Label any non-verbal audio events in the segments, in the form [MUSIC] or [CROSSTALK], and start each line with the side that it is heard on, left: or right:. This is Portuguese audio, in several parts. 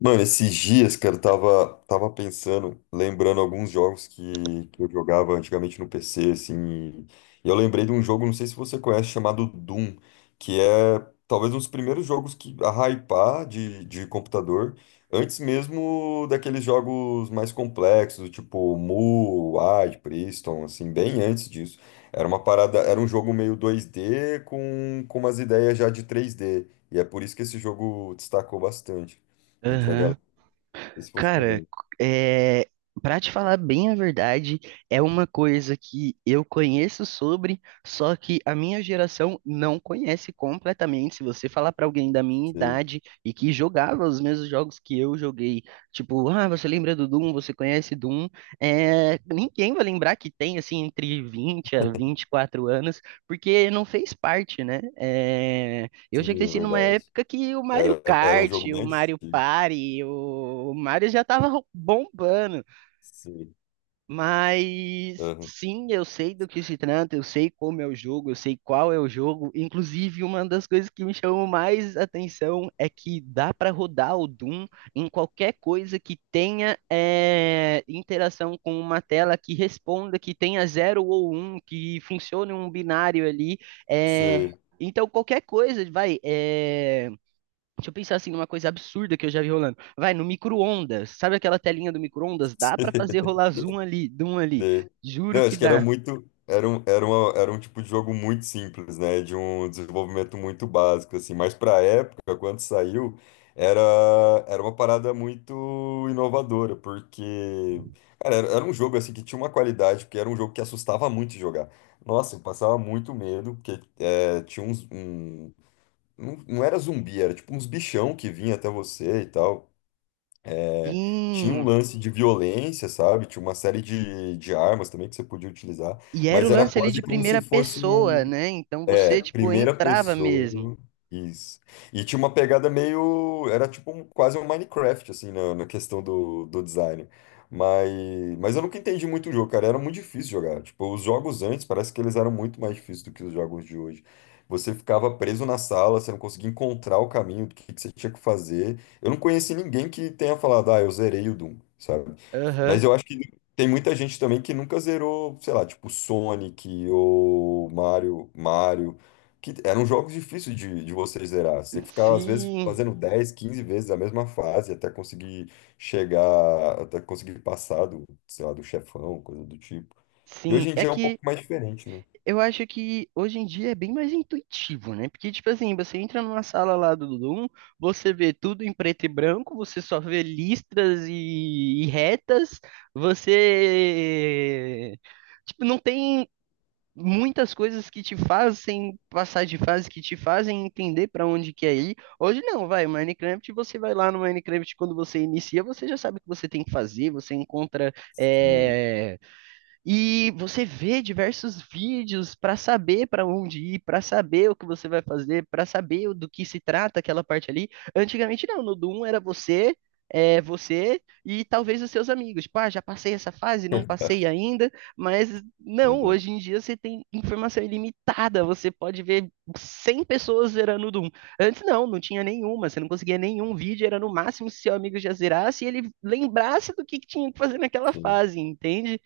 left: Mano, esses dias, cara, eu tava pensando, lembrando alguns jogos que eu jogava antigamente no PC, assim, e eu lembrei de um jogo, não sei se você conhece, chamado Doom, que é talvez um dos primeiros jogos que a hypar de computador, antes mesmo daqueles jogos mais complexos, tipo Mu, Wide, Priston, assim, bem antes disso. Era uma parada, era um jogo meio dois d com umas ideias já de três d e é por isso que esse jogo destacou bastante entre a
right: Aham.
left: galera. Isso você
right: Cara,
left: lembra?
right: é, pra te falar bem a verdade, é uma coisa que eu conheço sobre, só que a minha geração não conhece completamente. Se você falar pra alguém da minha
left: Sim,
right: idade e que jogava os mesmos jogos que eu joguei, tipo, ah, você lembra do Doom? Você conhece Doom? É, ninguém vai lembrar que tem, assim, entre 20 a 24 anos, porque não fez parte, né? É, eu já
left: sim, é
right: cresci numa
left: verdade.
right: época que o Mario
left: Era um
right: Kart,
left: jogo bem
right: o Mario
left: antigo.
right: Party, o Mario já tava bombando.
left: Sim,
right: Mas
left: aham.
right: sim, eu sei do que se trata, eu sei como é o jogo, eu sei qual é o jogo. Inclusive, uma das coisas que me chamou mais atenção é que dá pra rodar o Doom em qualquer coisa que tenha interação com uma tela que responda, que tenha zero ou um, que funcione um binário ali. eh,
left: Sim,
right: então, qualquer coisa, vai. Deixa eu pensar assim numa coisa absurda que eu já vi rolando. Vai, no micro-ondas. Sabe aquela telinha do micro-ondas?
left: [LAUGHS]
right: Dá pra fazer
left: sim.
right: rolar zoom ali, zoom ali. Juro
left: Não,
right: que
left: acho que era
right: dá.
left: muito. Era um, era uma, era um tipo de jogo muito simples, né? De um desenvolvimento muito básico, assim. Mas pra época, quando saiu, era, era uma parada muito inovadora, porque, cara, era, era um jogo, assim, que tinha uma qualidade, porque era um jogo que assustava muito de jogar. Nossa, eu passava muito medo, porque é, tinha uns, um- Não, não era zumbi, era tipo uns bichão que vinha até você e tal. É, tinha um
right: Sim.
left: lance de violência, sabe? Tinha uma série de armas também que você podia utilizar,
right: E era
left: mas
right: o
left: era
right: lance ali
left: quase
right: de
left: como se
right: primeira
left: fosse
right: pessoa,
left: um.
right: né? Então
left: É,
right: você,
left: era um
right: tipo,
left: primeira muito
right: entrava mesmo.
left: pessoa. Isso. E tinha uma pegada meio. Era tipo um- quase um Minecraft, assim, na, na questão do, do design. Mas, mas eu nunca entendi muito o jogo, cara. Era muito difícil jogar. Tipo, os jogos antes parece que eles eram muito mais difíceis do que os jogos de hoje. Você ficava preso na sala, você não conseguia encontrar o caminho do que você tinha que fazer. Eu não conheci ninguém que tenha falado, ah, eu zerei o Doom, sabe? Mas
right: Aham.
left: eu acho que tem muita gente também que nunca zerou, sei lá, tipo Sonic ou Mario, Mario, que eram jogos difíceis de você zerar. Você tem que ficar, às vezes,
right: Sim.
left: fazendo 10 15 vezes a mesma fase até conseguir chegar, até conseguir passar do, sei lá, do chefão, coisa do tipo. E
right: Sim.
left: hoje em
right: É
left: dia é um
right: que
left: pouco mais diferente, né?
right: eu acho que hoje em dia é bem mais intuitivo, né? Porque, tipo assim, você entra numa sala lá do Doom, você vê tudo em preto e branco, você só vê listras e retas, você. Tipo, não tem muitas coisas que te fazem passar de fase, que te fazem entender pra onde quer ir. Hoje não, vai. Minecraft, você vai lá no Minecraft, quando você inicia, você já sabe o que você tem que fazer, você encontra.
left: Sim,
right: E você vê diversos vídeos para saber para onde ir, para saber o que você vai fazer, para saber do que se trata aquela parte ali. Antigamente não, no Doom era você, você e talvez os seus amigos. Tipo, ah, já passei essa fase,
left: [LAUGHS]
right: não passei
left: verdade,
right: ainda, mas não, hoje em dia você tem informação ilimitada, você pode ver 100 pessoas zerando o Doom. Antes não, não tinha nenhuma, você não conseguia nenhum vídeo, era no máximo se seu amigo já zerasse e ele lembrasse do que tinha que fazer naquela
left: verdade.
right: fase, entende?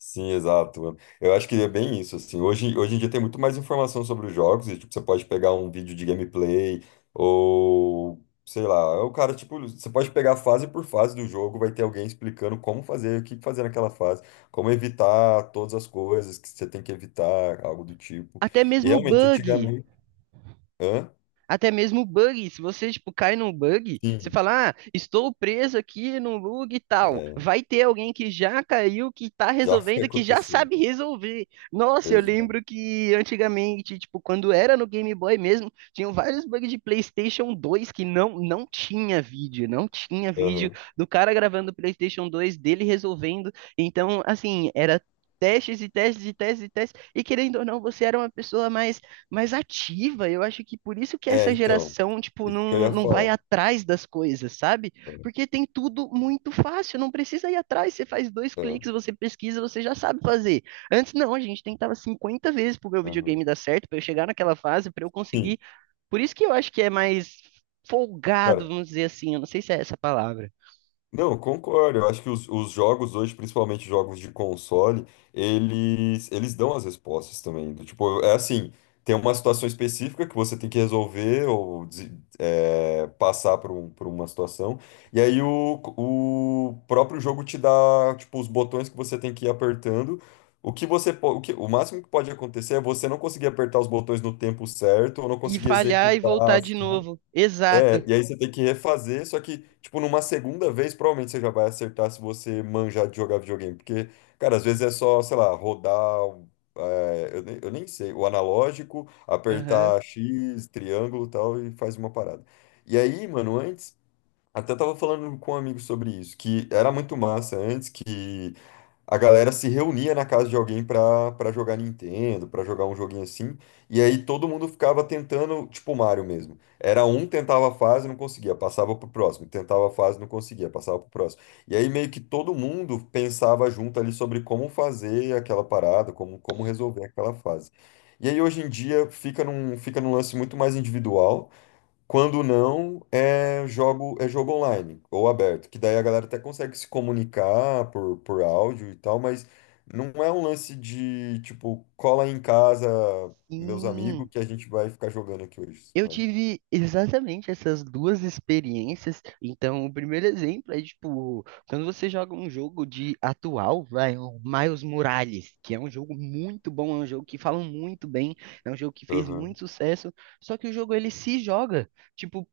left: Sim, exato. Eu acho que é bem isso, assim. Hoje, hoje em dia tem muito mais informação sobre os jogos e, tipo, você pode pegar um vídeo de gameplay ou, sei lá, é o cara, tipo, você pode pegar fase por fase do jogo, vai ter alguém explicando como fazer, o que fazer naquela fase, como evitar todas as coisas que você tem que evitar, algo do tipo.
right: Até
left: E
right: mesmo
left: realmente,
right: bug.
left: antigamente... Hã?
right: Até mesmo bug. Se você, tipo, cai num bug, você
left: Sim,
right: fala, ah, estou preso aqui num bug e tal.
left: é,
right: Vai ter alguém que já caiu, que tá
left: já [LAUGHS] foi
right: resolvendo, que já
left: acontecer.
right: sabe resolver. Nossa, eu
left: Exato.
right: lembro que antigamente, tipo, quando era no Game Boy mesmo, tinham vários bugs de PlayStation 2 que não, não tinha vídeo. Não tinha vídeo
left: Aham.
right: do cara gravando o PlayStation 2, dele resolvendo. Então, assim, era testes e testes e testes e testes. E querendo ou não, você era uma pessoa mais ativa. Eu acho que por isso que
left: É,
right: essa
left: então,
right: geração, tipo,
left: isso que eu
right: não,
left: ia
right: não vai
left: falar.
right: atrás das coisas, sabe?
left: É,
right: Porque tem tudo muito fácil, não precisa ir atrás. Você faz dois
left: é,
right: cliques, você pesquisa, você já sabe fazer. Antes, não, a gente tentava 50 vezes pro meu
left: aham.
right: videogame dar certo, para eu chegar naquela fase, para eu
left: Sim.
right: conseguir. Por isso que eu acho que é mais folgado,
left: Cara,
right: vamos dizer assim, eu não sei se é essa a palavra.
left: não, eu concordo. Eu acho que os jogos hoje, principalmente jogos de console, eles dão as respostas também. Do tipo, é assim, tem uma situação específica que você tem que resolver ou des- é, passar por, um- por uma situação. E aí o próprio jogo te dá, tipo, os botões que você tem que ir apertando. O que você, po- o que, o máximo que pode acontecer é você não conseguir apertar os botões no tempo certo ou não
right: E
left: conseguir
right: falhar e
left: executar a
right: voltar de
left: ação.
right: novo.
left: É,
right: Exato.
left: e aí você tem que refazer, só que, tipo, numa segunda vez, provavelmente você já vai acertar se você manjar de jogar videogame. Porque, cara, às vezes é só, sei lá, rodar, é, eu nem sei, o analógico,
right: Aham.
left: apertar X, triângulo e tal, e faz uma parada. E aí, mano, antes, até tava falando com um amigo sobre isso, que era muito massa antes que a galera se reunia na casa de alguém pra jogar Nintendo, pra jogar um joguinho assim, e aí todo mundo ficava tentando, tipo Mario mesmo. Era um tentava a fase, não conseguia, passava pro próximo, tentava a fase, não conseguia, passava pro próximo. E aí meio que todo mundo pensava junto ali sobre como fazer aquela parada, como, como resolver aquela fase. E aí hoje em dia fica num lance muito mais individual. Quando não, é jogo online ou aberto, que daí a galera até consegue se comunicar por áudio e tal, mas não é um lance de, tipo, cola aí em casa, meus amigos,
right: Sim.
left: que a gente vai ficar jogando aqui hoje,
right: Eu
left: sabe?
right: tive exatamente essas duas experiências. Então, o primeiro exemplo é tipo, quando você joga um jogo de atual, vai, o Miles Morales, que é um jogo muito bom, é um jogo que falam muito bem, é um jogo que fez
left: Aham,
right: muito sucesso, só que o jogo ele se joga. Tipo,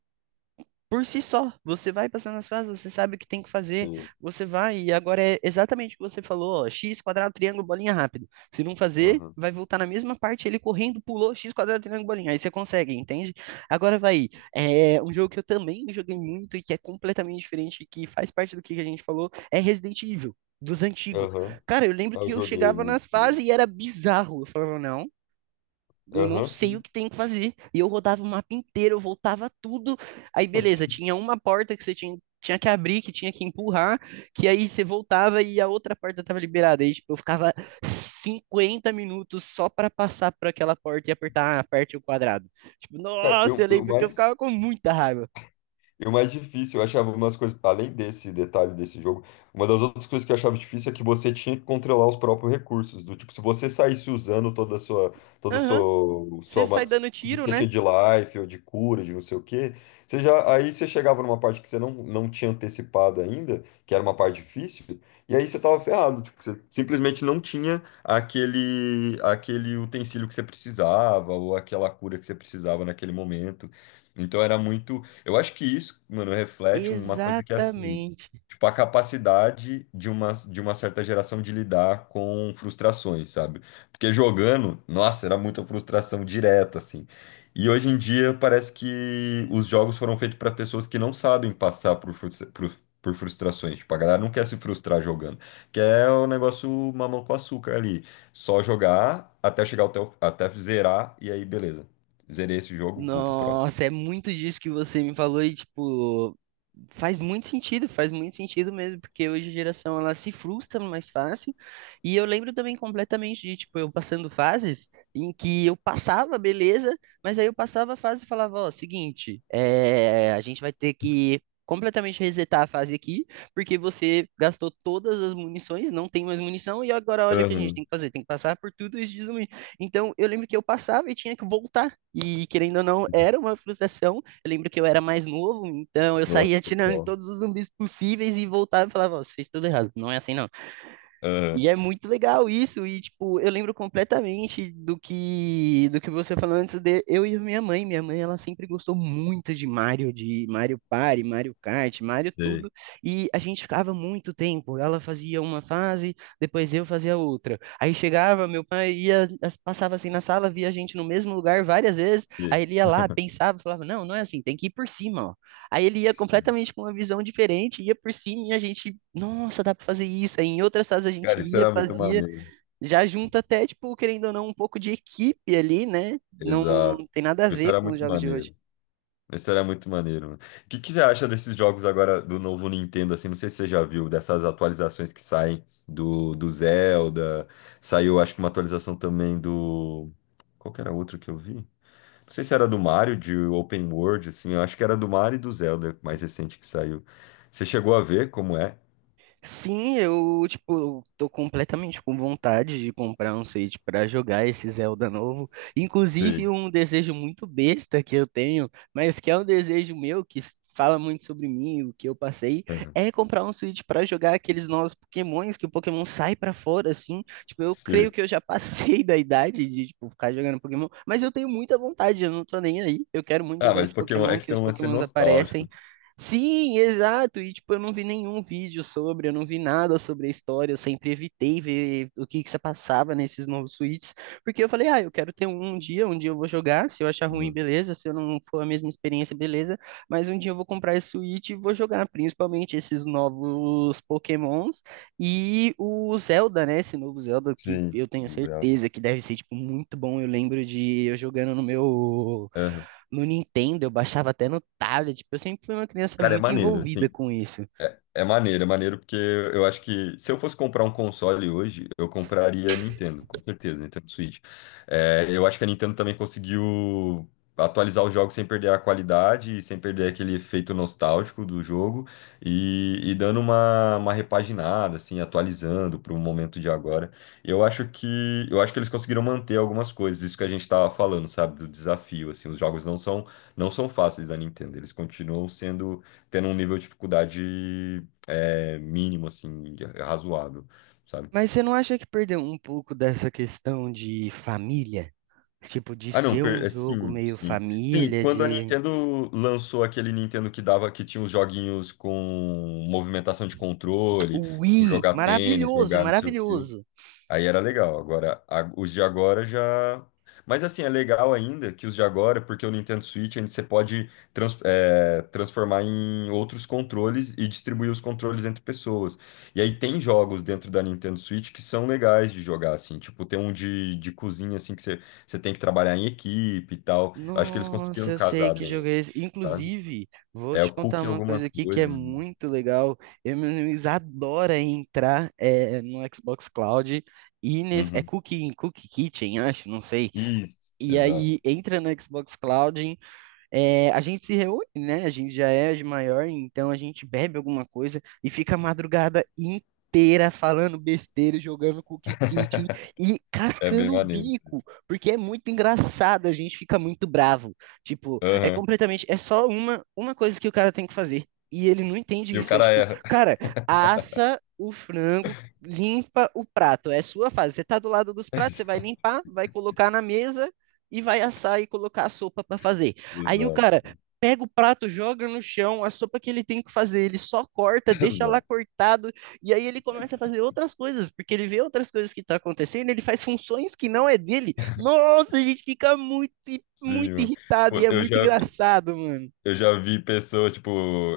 right: por si só. Você vai passando as fases, você sabe o que tem que fazer,
left: sim,
right: você vai, e agora é exatamente o que você falou, ó, x quadrado, triângulo, bolinha rápido. Se não fazer,
left: aham,
right: vai voltar na mesma parte, ele correndo, pulou, x quadrado, triângulo, bolinha. Aí você consegue, entende? Agora vai, é um jogo que eu também joguei muito e que é completamente diferente, que faz parte do que a gente falou, é Resident Evil. Dos antigos.
left: aham.
right: Cara, eu lembro
left: Eu
right: que eu
left: joguei
right: chegava
left: muito.
right: nas
left: Né?
right: fases e era bizarro. Eu falava, não, eu não
left: Aham,
right: sei o
left: sim,
right: que tem que fazer. E eu rodava o mapa inteiro, eu voltava tudo. Aí,
left: [LAUGHS]
right: beleza,
left: sim.
right: tinha uma porta que você tinha que abrir, que tinha que empurrar, que aí você voltava e a outra porta tava liberada. Aí, tipo, eu ficava 50 minutos só pra passar por aquela porta e apertar, ah, aperte o quadrado. Tipo,
left: Cara,
right: nossa, eu
left: eu
right: lembro que eu
left: mais.
right: ficava com muita raiva.
left: E o mais difícil, eu achava umas coisas, além desse detalhe desse jogo, uma das outras coisas que eu achava difícil é que você tinha que controlar os próprios recursos. Do tipo, se você saísse usando toda a sua, todo o
right: Aham,
left: seu,
right: você
left: sua, ma-
right: sai dando
left: tudo que
right: tiro,
left: você
right: né?
left: tinha de life ou de cura, de não sei o quê, você já, aí você chegava numa parte que você não, não tinha antecipado ainda, que era uma parte difícil, e aí você tava ferrado. Tipo, você simplesmente não tinha aquele, aquele utensílio que você precisava ou aquela cura que você precisava naquele momento. Então era muito. Eu acho que isso, mano, reflete uma coisa que é assim,
right: Exatamente.
left: tipo, a capacidade de uma certa geração de lidar com frustrações, sabe? Porque jogando, nossa, era muita frustração direta, assim. E hoje em dia parece que os jogos foram feitos para pessoas que não sabem passar por, frustra- por frustrações. Tipo, a galera não quer se frustrar jogando, quer o negócio mamão com açúcar ali. Só jogar até chegar até, o- até zerar, e aí beleza. Zerei esse jogo, vou pro próximo.
right: Nossa, é muito disso que você me falou e, tipo, faz muito sentido, faz muito sentido mesmo, porque hoje a geração ela se frustra mais fácil. E eu lembro também completamente de, tipo, eu passando fases em que eu passava, beleza, mas aí eu passava a fase e falava, ó, seguinte, é, a gente vai ter que completamente resetar a fase aqui, porque você gastou todas as munições, não tem mais munição, e agora olha o que a gente
left: Aham.
right: tem que fazer, tem que passar por tudo isso de zumbi. Então eu lembro que eu passava e tinha que voltar. E querendo ou não, era uma frustração. Eu lembro que eu era mais novo, então eu
left: Nossa,
right: saía atirando em
left: total.
right: todos os zumbis possíveis e voltava e falava, ó, você fez tudo errado. Não é assim, não.
left: Aham,
right: E é muito legal isso, e tipo, eu lembro completamente do que você falou antes de eu e minha mãe. Minha mãe, ela sempre gostou muito de Mario Party, Mario Kart, Mario
left: sei,
right: tudo, e a gente ficava muito tempo. Ela fazia uma fase, depois eu fazia outra. Aí chegava, meu pai ia, passava assim na sala, via a gente no mesmo lugar várias vezes, aí
left: sei.
right: ele ia lá, pensava, falava: "Não, não é assim, tem que ir por cima, ó. Aí ele ia completamente com uma visão diferente, ia por cima e a gente, nossa, dá pra fazer isso. Aí em outras fases a gente
left: Cara, isso
right: ia,
left: era muito
right: fazia,
left: maneiro.
right: já junta até, tipo, querendo ou não, um pouco de equipe ali, né? Não
left: Exato.
right: tem nada a
left: Isso
right: ver
left: era
right: com os
left: muito
right: jogos de hoje.
left: maneiro. Isso era muito maneiro, mano. O que que você acha desses jogos agora do novo Nintendo, assim? Não sei se você já viu, dessas atualizações que saem do, do Zelda. Saiu, acho que uma atualização também do... Qual que era outro que eu vi? Não sei se era do Mario, de Open World, assim. Eu acho que era do Mario e do Zelda, mais recente que saiu. Você chegou a ver como é?
right: Sim, eu, tipo, tô completamente com vontade de comprar um Switch pra jogar esse Zelda novo. Inclusive,
left: Sim.
right: um desejo muito besta que eu tenho, mas que é um desejo meu, que fala muito sobre mim, o que eu passei,
left: Aham.
right: é comprar um Switch pra jogar aqueles novos Pokémons, que o Pokémon sai pra fora, assim. Tipo, eu creio
left: Sim.
right: que eu já passei [LAUGHS] da idade de, tipo, ficar jogando Pokémon, mas eu tenho muita vontade, eu não tô nem aí. Eu quero muito
left: Ah,
right: jogar
left: mas
right: esse
left: Pokémon é
right: Pokémon,
left: que
right: que
left: tem
right: os
left: um lance
right: Pokémons aparecem.
left: nostálgico.
right: Sim, exato. E tipo, eu não vi nenhum vídeo sobre, eu não vi nada sobre a história, eu sempre evitei ver o que que se passava nesses novos suítes, porque eu falei, ah, eu quero ter um, um dia eu vou jogar, se eu achar
left: Assim,
right: ruim,
left: né?
right: beleza, se eu não for a mesma experiência, beleza, mas um dia eu vou comprar esse suíte e vou jogar, principalmente esses novos Pokémons e o Zelda, né? Esse novo Zelda que
left: Sim,
right: eu tenho
left: os dela.
right: certeza que deve ser tipo muito bom. Eu lembro de eu jogando no meu
left: Aham.
right: no Nintendo, eu baixava até no tablet. Eu sempre fui uma criança
left: Cara, é
right: muito
left: maneiro,
right: envolvida
left: assim.
right: com isso.
left: É maneiro porque eu acho que se eu fosse comprar um console hoje, eu compraria a Nintendo, com certeza, Nintendo Switch. É, eu acho que a Nintendo também conseguiu atualizar os jogos sem perder a qualidade, e sem perder aquele efeito nostálgico do jogo e dando uma repaginada, assim, atualizando para o momento de agora. Eu acho que eles conseguiram manter algumas coisas, isso que a gente estava falando, sabe, do desafio, assim, os jogos não são fáceis da Nintendo, eles continuam sendo tendo um nível de dificuldade é, mínimo, assim, razoável, sabe?
right: Mas você não acha que perdeu um pouco dessa questão de família? Tipo, de
left: Ah, não,
right: ser um
left: per- é,
right: jogo
left: sim,
right: meio
left: sim. Sim,
right: família,
left: quando a
right: de.
left: Nintendo lançou aquele Nintendo que dava, que tinha os joguinhos com movimentação de
right: O
left: controle, tipo,
right: Wii!
left: jogar tênis,
right: Maravilhoso,
left: jogar não sei o quê.
right: maravilhoso!
left: Aí era legal. Agora, a- os de agora já. Mas assim, é legal ainda que os de agora, porque o Nintendo Switch ainda você pode trans- é, transformar em outros controles e distribuir os controles entre pessoas. E aí tem jogos dentro da Nintendo Switch que são legais de jogar, assim. Tipo, tem um de cozinha, assim, que você, você tem que trabalhar em equipe e tal. Acho que eles
right: Nossa,
left: conseguiram
right: eu sei
left: casar
right: que jogo
left: bem,
right: é esse.
left: sabe?
right: Inclusive, vou
left: É
right: te
left: o
right: contar
left: cookie
right: uma
left: alguma
right: coisa aqui que é
left: coisa. Né?
right: muito legal. Eu, meus amigos adoram entrar no Xbox Cloud e nesse. É
left: Uhum.
right: Cooking, Cookie Kitchen, acho, não sei.
left: Isso,
right: E aí
left: exato.
right: entra no Xbox Cloud, a gente se reúne, né? A gente já é de maior, então a gente bebe alguma coisa e fica a madrugada inteira falando besteira, jogando cookie kit
left: [LAUGHS]
right: e
left: É bem
right: cascando o
left: maneiro.
right: bico, porque é muito engraçado, a gente fica muito bravo. Tipo, é
left: Aham.
right: completamente, é só uma coisa que o cara tem que fazer. E ele não entende
left: E o
right: isso. É
left: cara
right: tipo,
left: erra.
right: cara, assa o frango, limpa o prato. É sua fase. Você tá do lado dos pratos, você vai
left: [LAUGHS]
right: limpar, vai colocar na mesa e vai assar e colocar a sopa pra fazer. Aí o
left: Exato,
right: cara pega o prato, joga no chão, a sopa que ele tem que fazer, ele só corta,
left: [LAUGHS]
right: deixa lá
left: exato.
right: cortado, e aí ele começa a fazer outras coisas, porque ele vê outras coisas que tá acontecendo, ele faz funções que não é dele. Nossa, a gente fica muito,
left: Sim,
right: muito
left: mano.
right: irritado e
left: Pô,
right: é
left: eu
right: muito
left: já,
right: engraçado, mano.
left: eu já vi pessoas, tipo,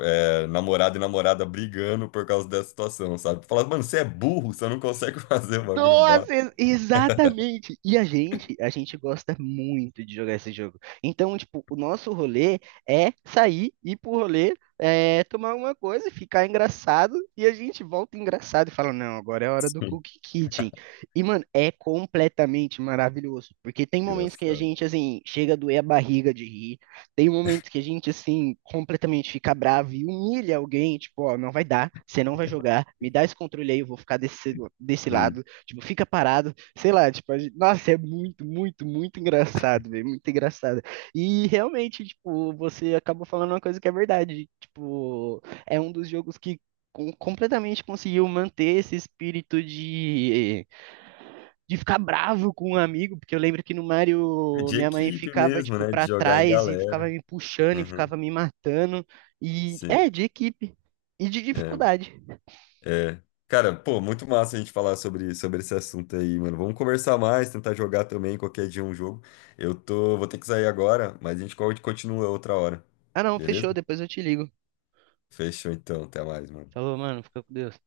left: é, namorado e namorada brigando por causa dessa situação, sabe? Falar, mano, você é burro, você não consegue [LAUGHS] fazer o bagulho básico.
right: Nossa, exatamente. E a gente gosta muito de jogar esse jogo. Então, tipo, o nosso rolê é sair, ir pro rolê, é, tomar alguma coisa, ficar engraçado, e a gente volta engraçado e fala, não, agora é a hora do
left: Sim,
right: Cookie Kitchen. E, mano, é completamente maravilhoso, porque tem momentos que a
left: engraçado.
right: gente, assim, chega a doer a barriga de rir, tem momentos que a gente, assim, completamente fica bravo e humilha alguém, tipo, ó, não vai dar, você não vai jogar, me dá esse controle aí, eu vou ficar desse, desse
left: Sim.
right: lado. Tipo, fica parado, sei lá, tipo, a gente- nossa, é muito, muito, muito engraçado, velho, muito engraçado. E realmente, tipo, você acabou falando uma coisa que é verdade, tipo, é um dos jogos que completamente conseguiu manter esse espírito de ficar bravo com um amigo, porque eu lembro que no
left: É
right: Mario
left: de
right: minha mãe
left: equipe
right: ficava
left: mesmo,
right: tipo
left: né? De
right: pra
left: jogar em
right: trás e ficava
left: galera.
right: me puxando e
left: Uhum,
right: ficava me matando e
left: sim.
right: é de equipe e de
left: É,
right: dificuldade.
left: é. Cara, pô, muito massa a gente falar sobre, sobre esse assunto aí, mano. Vamos conversar mais, tentar jogar também qualquer dia um jogo. Eu tô, vou ter que sair agora, mas a gente co- continua outra hora.
right: Ah, não,
left: Beleza?
right: fechou, depois eu te ligo.
left: Fechou então, até mais, mano.
right: Falou, mano, fica com Deus.